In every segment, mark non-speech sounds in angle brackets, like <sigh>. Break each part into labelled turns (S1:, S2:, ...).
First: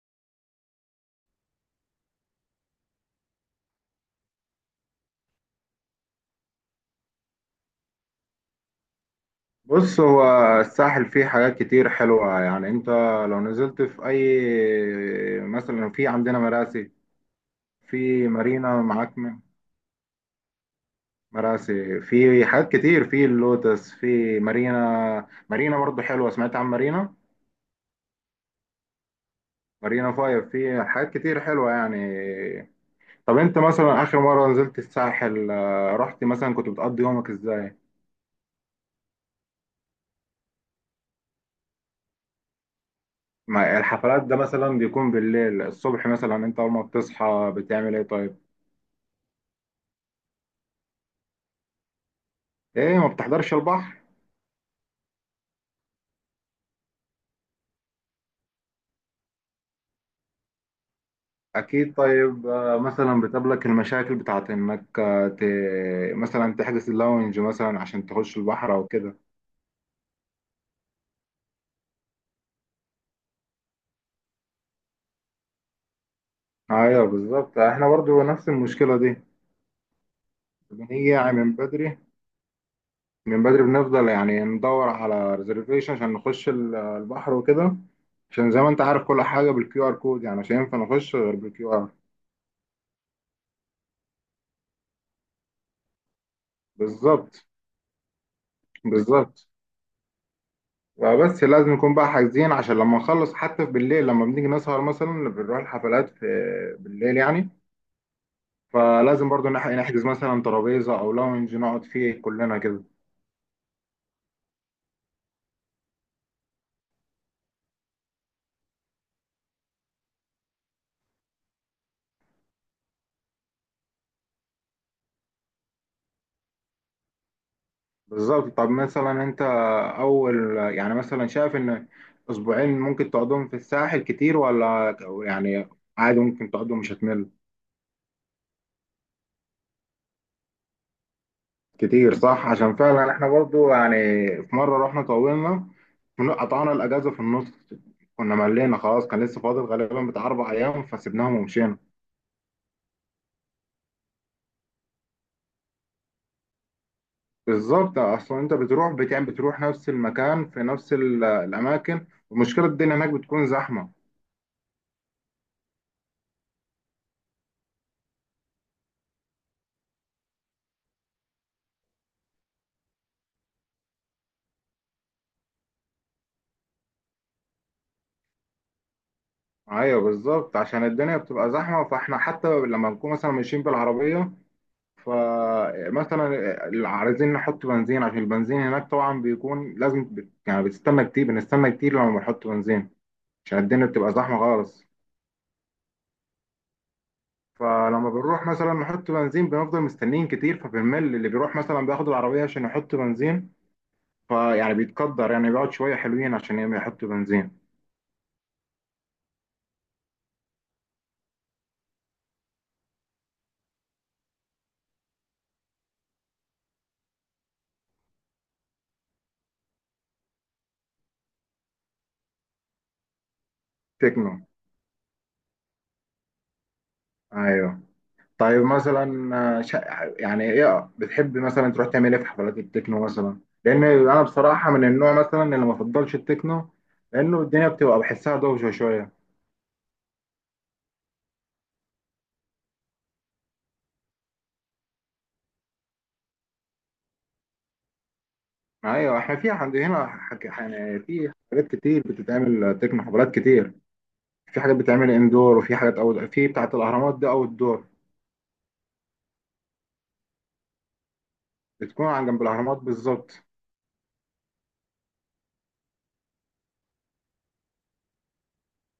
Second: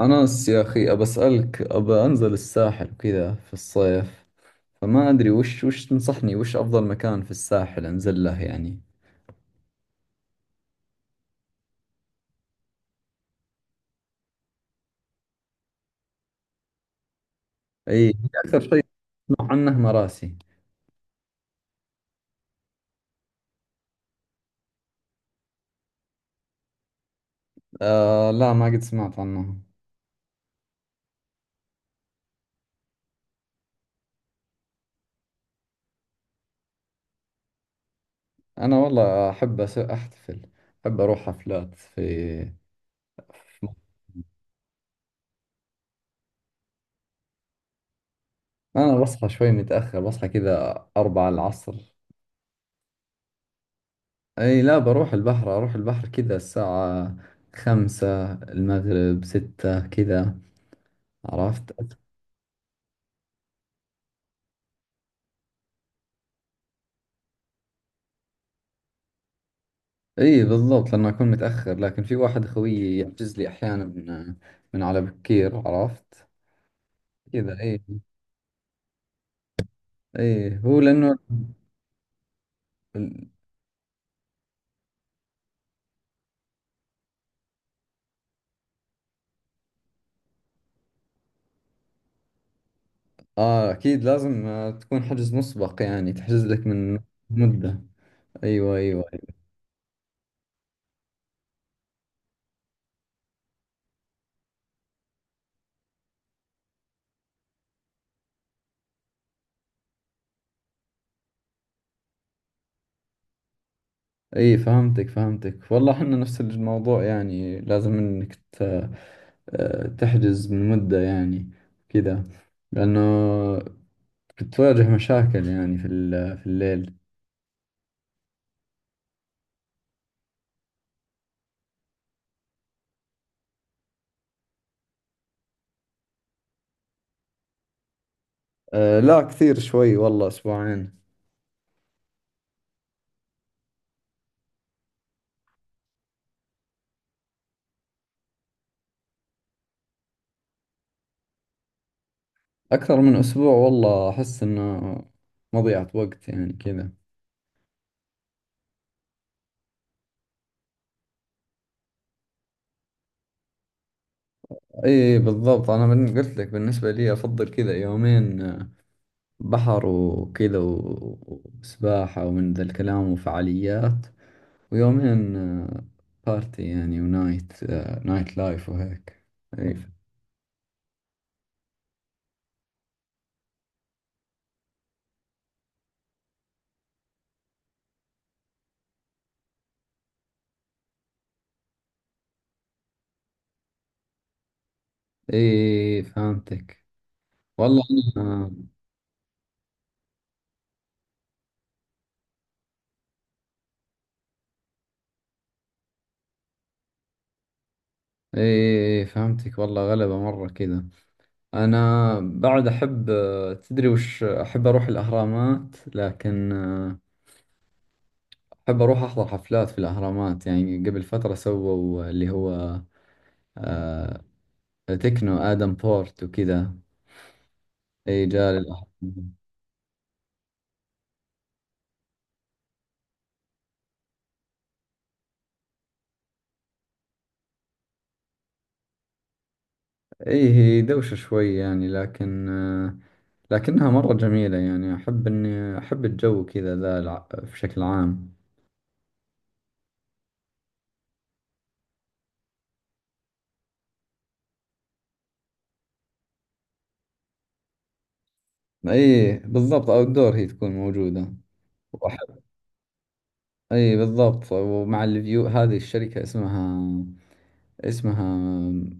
S1: أنس يا أخي أبى أسألك، أبى أنزل الساحل وكذا في الصيف. فما أدري وش تنصحني، وش أفضل مكان في الساحل أنزل له يعني.
S2: بص، هو الساحل فيه حاجات كتير حلوة يعني. انت لو نزلت في اي، مثلا في عندنا مراسي،
S1: أي،
S2: في
S1: أكثر
S2: مارينا
S1: شيء
S2: معاك من
S1: أسمع عنه مراسي.
S2: مراسي، في حاجات كتير، في اللوتس، في مارينا، مارينا برضو حلوة. سمعت عن مارينا؟
S1: آه لا، ما قد سمعت عنه.
S2: مارينا فايف، في حاجات كتير حلوة يعني. طب انت مثلا اخر مرة نزلت الساحل، رحت مثلا، كنت بتقضي يومك ازاي؟
S1: أنا والله أحب أحتفل، أحب أروح حفلات في.
S2: ما الحفلات ده مثلا بيكون بالليل. الصبح مثلا، انت اول ما بتصحى بتعمل ايه طيب؟
S1: أنا بصحى شوي متأخر، بصحى كذا أربعة العصر.
S2: ايه ما بتحضرش البحر؟
S1: أي لا، بروح البحر، أروح البحر كذا الساعة خمسة المغرب ستة كذا، عرفت.
S2: أكيد. طيب مثلا بتقابلك المشاكل بتاعت إنك مثلا تحجز اللونج مثلا عشان تخش البحر أو كده.
S1: اي بالضبط، لانه اكون متاخر، لكن في واحد خويي يحجز لي احيانا من من على بكير، عرفت.
S2: أيوه بالظبط،
S1: كذا اي،
S2: إحنا برضو نفس المشكلة دي.
S1: اي هو لانه.
S2: بنيجي من بدري، بنفضل يعني ندور على ريزرفيشن عشان نخش البحر وكده. عشان زي ما أنت عارف، كل حاجة بالكيو آر كود، يعني مش هينفع نخش غير بالكيو آر.
S1: اه اكيد لازم تكون حجز مسبق يعني، تحجز لك من
S2: بالظبط.
S1: مده. ايوه ايوه أيوة.
S2: بالظبط، بس لازم نكون بقى حاجزين، عشان لما نخلص حتى بالليل، لما بنيجي نسهر مثلا بنروح الحفلات في بالليل يعني. فلازم برضو نحجز مثلا ترابيزة أو لاونج نقعد فيه كلنا كده.
S1: اي فهمتك فهمتك، والله احنا نفس الموضوع، يعني لازم انك تحجز من مده يعني كذا، لانه بتواجه مشاكل يعني في في الليل.
S2: بالظبط، طب مثلا أنت، أول يعني مثلا شايف إن أسبوعين ممكن تقعدهم في الساحل كتير ولا يعني عادي ممكن تقعدهم مش هتمل؟
S1: آه لا، كثير شوي والله أسبوعين،
S2: كتير صح، عشان فعلا إحنا برضو يعني في مرة رحنا طولنا، قطعنا الأجازة في النص. كنا ملينا خلاص، كان لسه فاضل غالبا بتاع أربع أيام، فسيبناهم ومشينا.
S1: أكثر من أسبوع، والله أحس إنه مضيعة وقت يعني كذا.
S2: بالظبط، اصلا انت بتروح بتعمل، بتروح نفس المكان في نفس الاماكن، ومشكله الدنيا هناك بتكون زحمه.
S1: إي بالضبط، أنا من قلت لك بالنسبة لي أفضل كذا يومين بحر وكذا وسباحة ومن ذا الكلام وفعاليات، ويومين بارتي يعني ونايت، نايت لايف وهيك. إي
S2: ايوه بالظبط، عشان الدنيا بتبقى زحمه، فاحنا حتى لما نكون مثلا ماشيين بالعربيه، فمثلا عايزين نحط بنزين، عشان البنزين هناك طبعا بيكون لازم يعني بتستنى كتير، بنستنى كتير لما بنحط بنزين، عشان الدنيا بتبقى زحمه خالص.
S1: إي فهمتك، والله
S2: فلما بنروح
S1: أنا
S2: مثلا نحط بنزين بنفضل مستنيين كتير، فبنمل اللي بيروح مثلا بياخد العربيه عشان يحط بنزين. فيعني بيتقدر يعني بيقعد شوية حلوين عشان يحطوا بنزين.
S1: إي فهمتك، والله غلبة مرة كذا. أنا بعد أحب، تدري وش أحب؟ أروح الأهرامات، لكن أحب أروح أحضر حفلات في الأهرامات يعني. قبل فترة سووا اللي هو آه،
S2: تكنو.
S1: تكنو آدم بورت وكذا،
S2: ايوه.
S1: أي جال
S2: طيب
S1: الأهرامات.
S2: مثلا يعني ايه، بتحب مثلا تروح تعمل ايه في حفلات التكنو مثلا؟ لان انا بصراحة من النوع مثلا اللي ما بفضلش التكنو، لانه الدنيا بتبقى بحسها دوشة شوية.
S1: أي هي دوشة شوي يعني، لكن لكنها مرة جميلة يعني، أحب إني أحب الجو كذا ذا في شكل عام.
S2: ايوه احنا في عند هنا يعني في حاجات كتير بتتعمل تكنو، حفلات كتير. في حاجات بتتعمل اندور، وفي حاجات او في بتاعة الاهرامات دي او الدور،
S1: أي بالضبط، أوت دور هي تكون موجودة.
S2: بتكون عن
S1: وأحب،
S2: جنب الاهرامات بالظبط.
S1: أي بالضبط، ومع الفيو. هذه الشركة اسمها، اسمها،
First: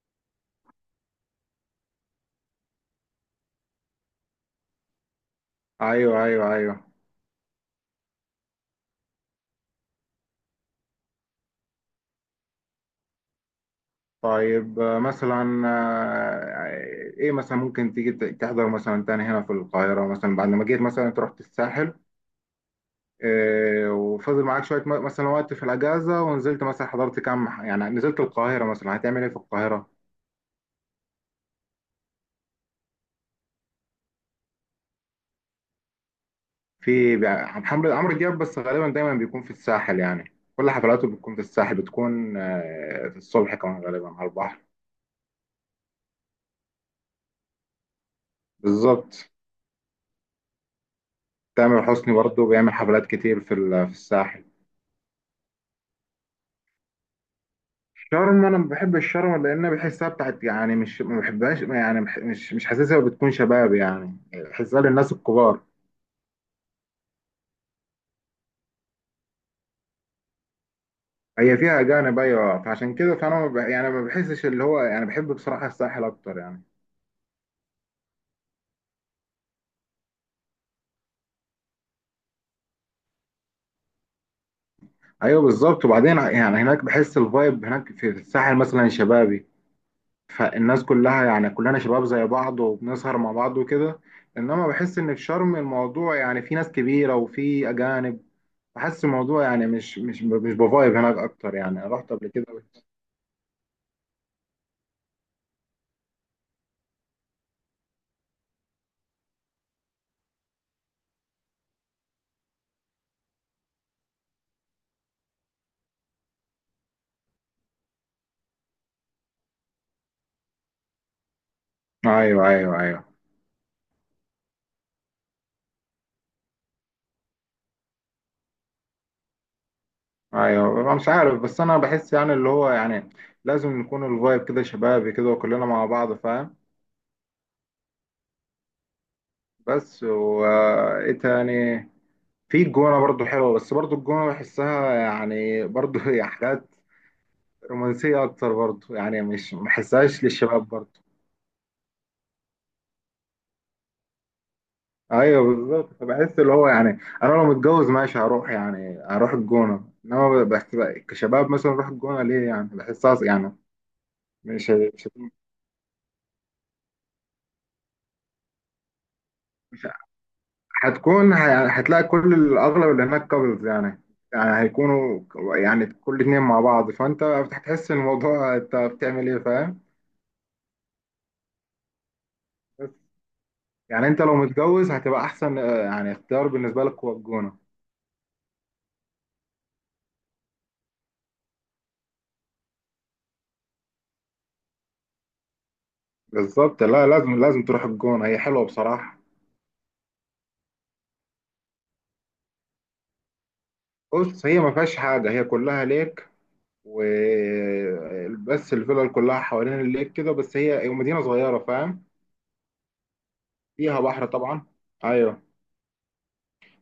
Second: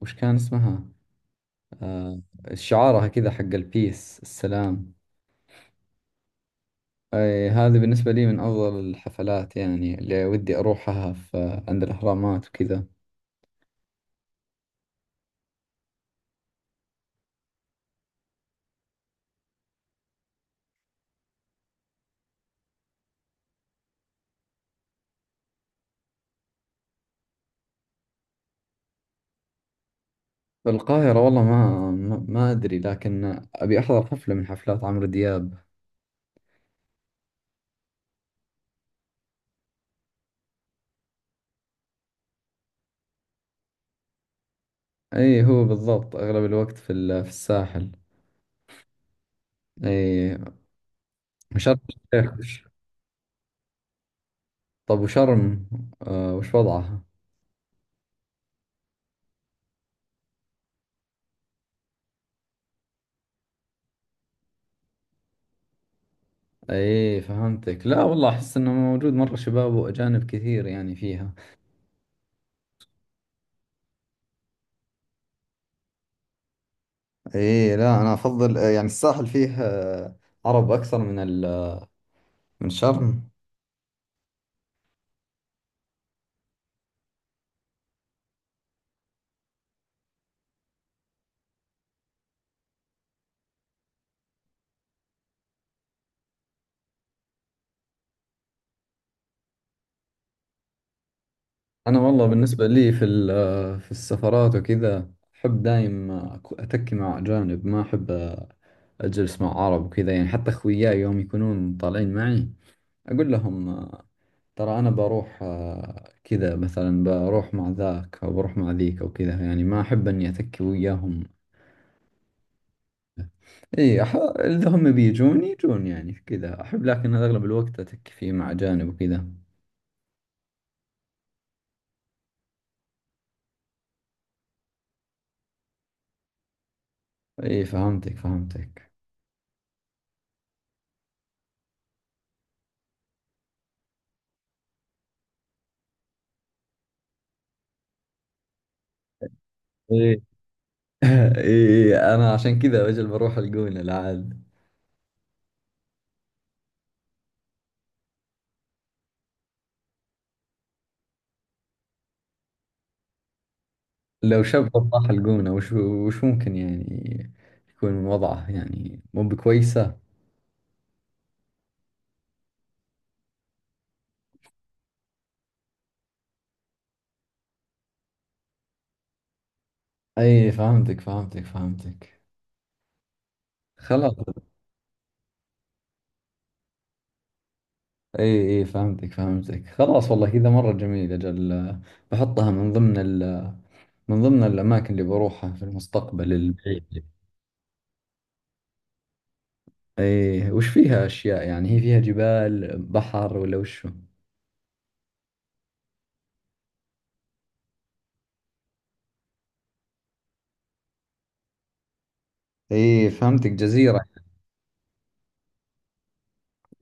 S1: وش كان اسمها، آه، شعارها كذا حق البيس السلام.
S2: ايوه ايوه ايوه.
S1: أي هذه بالنسبة لي من أفضل الحفلات يعني، اللي ودي أروحها في عند الأهرامات وكذا.
S2: طيب مثلا ايه مثلا ممكن تيجي تحضر مثلا تاني هنا في القاهرة؟ مثلا بعد ما جيت مثلا، انت رحت الساحل وفضل معاك شوية مثلا وقت في الأجازة، ونزلت مثلا، حضرت كام يعني نزلت القاهرة، مثلا هتعمل ايه في القاهرة؟
S1: في القاهرة والله ما أدري، لكن أبي أحضر حفلة من حفلات عمرو دياب.
S2: في عمرو دياب، بس غالبا دايما بيكون في الساحل، يعني كل حفلاته بتكون في الساحل، بتكون في الصبح كمان غالبا على البحر.
S1: أي هو بالضبط أغلب الوقت في في الساحل.
S2: بالظبط.
S1: أي شرم
S2: تامر حسني
S1: الشيخ
S2: برضه بيعمل حفلات كتير في في الساحل.
S1: طب وشرم، آه وش وضعها؟
S2: شرم انا ما بحب الشرم، لان بحسها بتاعت يعني، مش ما بحبهاش يعني، مش، مش حاسسها بتكون شباب يعني، بحسها للناس الكبار.
S1: أي فهمتك، لا والله أحس إنه موجود مرة شباب وأجانب كثير يعني فيها.
S2: هي فيها اجانب ايوه، فعشان كده فانا ما يعني ما بحسش اللي هو يعني، بحب بصراحه الساحل اكتر يعني.
S1: ايه لا، انا افضل يعني الساحل فيه عرب اكثر من من شرم.
S2: ايوه بالظبط، وبعدين يعني هناك بحس الفايب هناك في الساحل مثلا شبابي. فالناس كلها يعني كلنا شباب زي بعض وبنسهر مع بعض وكده. انما بحس ان في شرم الموضوع يعني، في ناس كبيره وفي اجانب. بحس الموضوع يعني مش، مش، مش بفايب هناك اكتر يعني،
S1: انا
S2: رحت
S1: والله
S2: قبل كده.
S1: بالنسبه لي في في السفرات وكذا احب دايم اتكي مع اجانب، ما احب اجلس مع عرب وكذا يعني. حتى اخوياي يوم يكونون طالعين معي اقول لهم، ترى انا بروح، كذا مثلا بروح مع ذاك او بروح مع ذيك او كذا يعني، ما احب اني اتكي وياهم.
S2: ايوه ايوه ايوه.
S1: اي اذا هم بيجون يجون يعني كذا احب، لكن اغلب الوقت اتك فيه مع اجانب وكذا.
S2: ايوه أنا مش عارف، بس انا بحس يعني اللي هو يعني لازم نكون الفايب كده شبابي كده وكلنا مع بعض، فاهم.
S1: اي فهمتك فهمتك.
S2: بس، وايه تاني؟ في الجونه برضو حلوه، بس برضو الجونه بحسها يعني برضو <laughs> هي حاجات رومانسيه اكتر برضو، يعني مش ما
S1: ايه
S2: بحسهاش للشباب برضو.
S1: <laughs> اي انا عشان كذا اجل بروح الجونة العاد.
S2: ايوه بالظبط، فبحس اللي هو يعني انا لو متجوز ماشي هروح، يعني هروح الجونه. انما بس بقى كشباب مثلا اروح الجونه ليه يعني بحسها يعني.
S1: لو
S2: مش،
S1: شاب راح الجونة، وش وش ممكن يعني يكون وضعه يعني؟ مو
S2: مش
S1: بكويسة.
S2: هتلاقي كل الاغلب اللي هناك كابلز يعني، يعني هيكونوا يعني كل اتنين مع بعض، فانت هتحس ان الموضوع انت بتعمل ايه فاهم.
S1: اي فهمتك فهمتك فهمتك،
S2: بس يعني
S1: خلاص.
S2: انت لو متجوز هتبقى احسن، يعني اختيار بالنسبه لك هو الجونه.
S1: اي اي فهمتك فهمتك، خلاص والله كذا مرة جميل اجل، بحطها من ضمن ال، من ضمن الاماكن اللي بروحها في المستقبل
S2: بالظبط.
S1: البعيد.
S2: لا، لازم لازم تروح الجونه، هي حلوه بصراحه.
S1: ايه وش فيها اشياء يعني؟ هي فيها جبال بحر ولا وشو؟
S2: بص هي ما فيهاش حاجه، هي كلها ليك، و بس الفلل كلها حوالين الليك كده. بس هي، هي مدينه صغيره فاهم.
S1: ايه فهمتك،
S2: فيها
S1: جزيرة.
S2: بحر طبعا. ايوه.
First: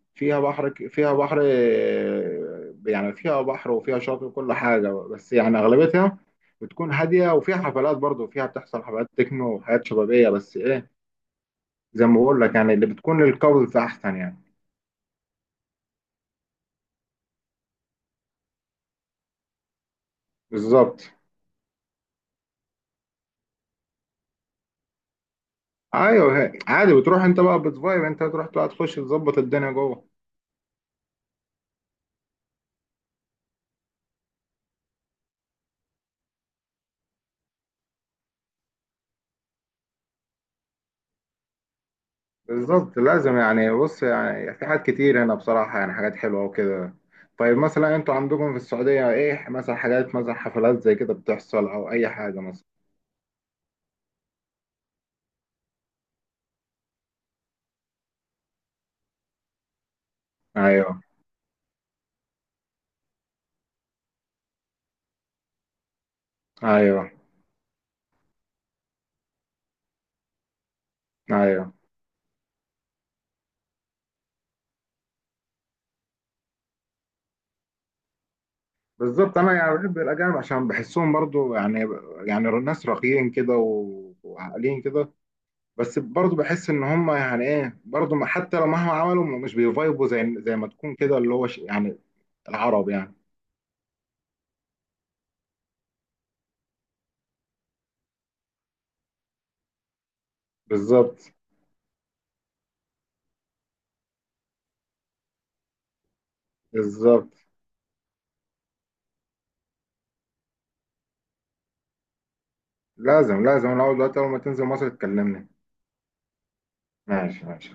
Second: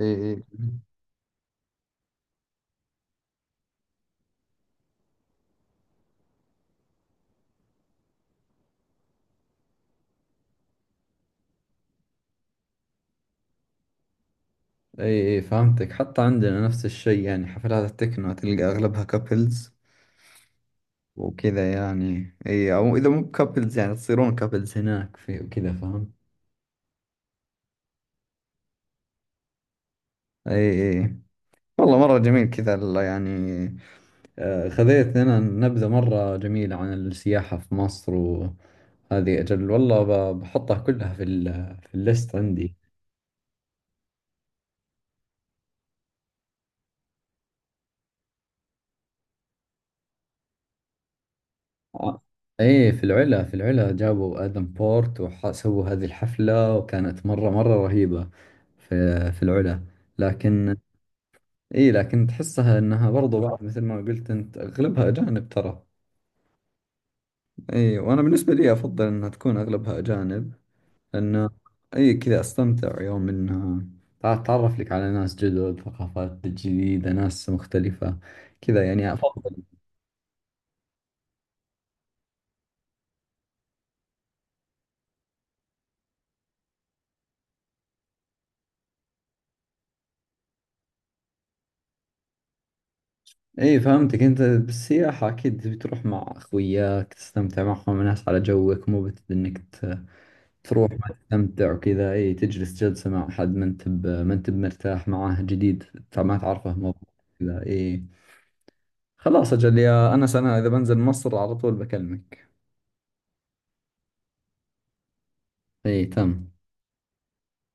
S1: ايه
S2: فيها
S1: ايه.
S2: بحر فيها بحر، يعني فيها بحر وفيها شاطئ وكل حاجة، بس يعني أغلبيتها بتكون هادية. وفيها حفلات برضه، فيها بتحصل حفلات تكنو وحاجات شبابية، بس إيه، زي ما بقول لك يعني اللي بتكون للكابلز أحسن يعني.
S1: ايه ايه فهمتك، حتى عندنا نفس الشيء يعني، حفلات التكنو تلقى اغلبها كابلز
S2: بالظبط.
S1: وكذا يعني. ايه او اذا مو كابلز يعني تصيرون كابلز هناك في وكذا، فاهم.
S2: أيوه عادي، بتروح أنت بقى، بتفايب، أنت تروح بقى تخش تظبط الدنيا جوه.
S1: ايه ايه، والله مرة جميل كذا يعني، خذيت لنا نبذة مرة جميلة عن السياحة في مصر، وهذه أجل والله بحطها كلها في ال، في الليست عندي.
S2: بالظبط، لازم يعني. بص يعني في حاجات كتير هنا بصراحة يعني، حاجات حلوة وكده. طيب مثلا أنتوا عندكم في السعودية إيه مثلا حاجات، مثلا حفلات زي كده بتحصل أو أي
S1: آه.
S2: حاجة مثلا؟
S1: ايه في العلا، في العلا جابوا ادم بورت وسووا هذه الحفلة وكانت مرة مرة رهيبة، في في العلا. لكن
S2: أيوه
S1: ايه لكن تحسها انها برضو بعض مثل ما قلت انت اغلبها اجانب ترى.
S2: ايوه
S1: ايه وانا بالنسبة لي افضل انها تكون اغلبها اجانب، لانه
S2: ايوه.
S1: ايه كذا استمتع يوم انها تعرف لك على ناس جدد، ثقافات جديدة، ناس مختلفة كذا يعني
S2: بالظبط، انا
S1: افضل.
S2: يعني بحب الاجانب عشان بحسهم برضو يعني، يعني ناس راقيين كده وعاقلين كده. بس برضو بحس ان هم يعني ايه برضو حتى لو مهما عملوا مش بيفايبوا زي، ما تكون كده اللي هو يعني العرب يعني.
S1: ايه فهمتك، انت بالسياحة اكيد تبي تروح مع اخوياك تستمتع معهم، ناس على جوك، مو بت انك تروح ما
S2: بالظبط.
S1: تستمتع وكذا. ايه تجلس جلسة مع حد ما انت ما انت مرتاح معاه، جديد، ما تعرفه، مو
S2: بالظبط،
S1: كذا. ايه خلاص اجل يا انس، انا اذا بنزل مصر على طول بكلمك.
S2: لازم لازم. انا اول دلوقتي، اول ما تنزل مصر تكلمني.
S1: ايه تم.
S2: ماشي ماشي.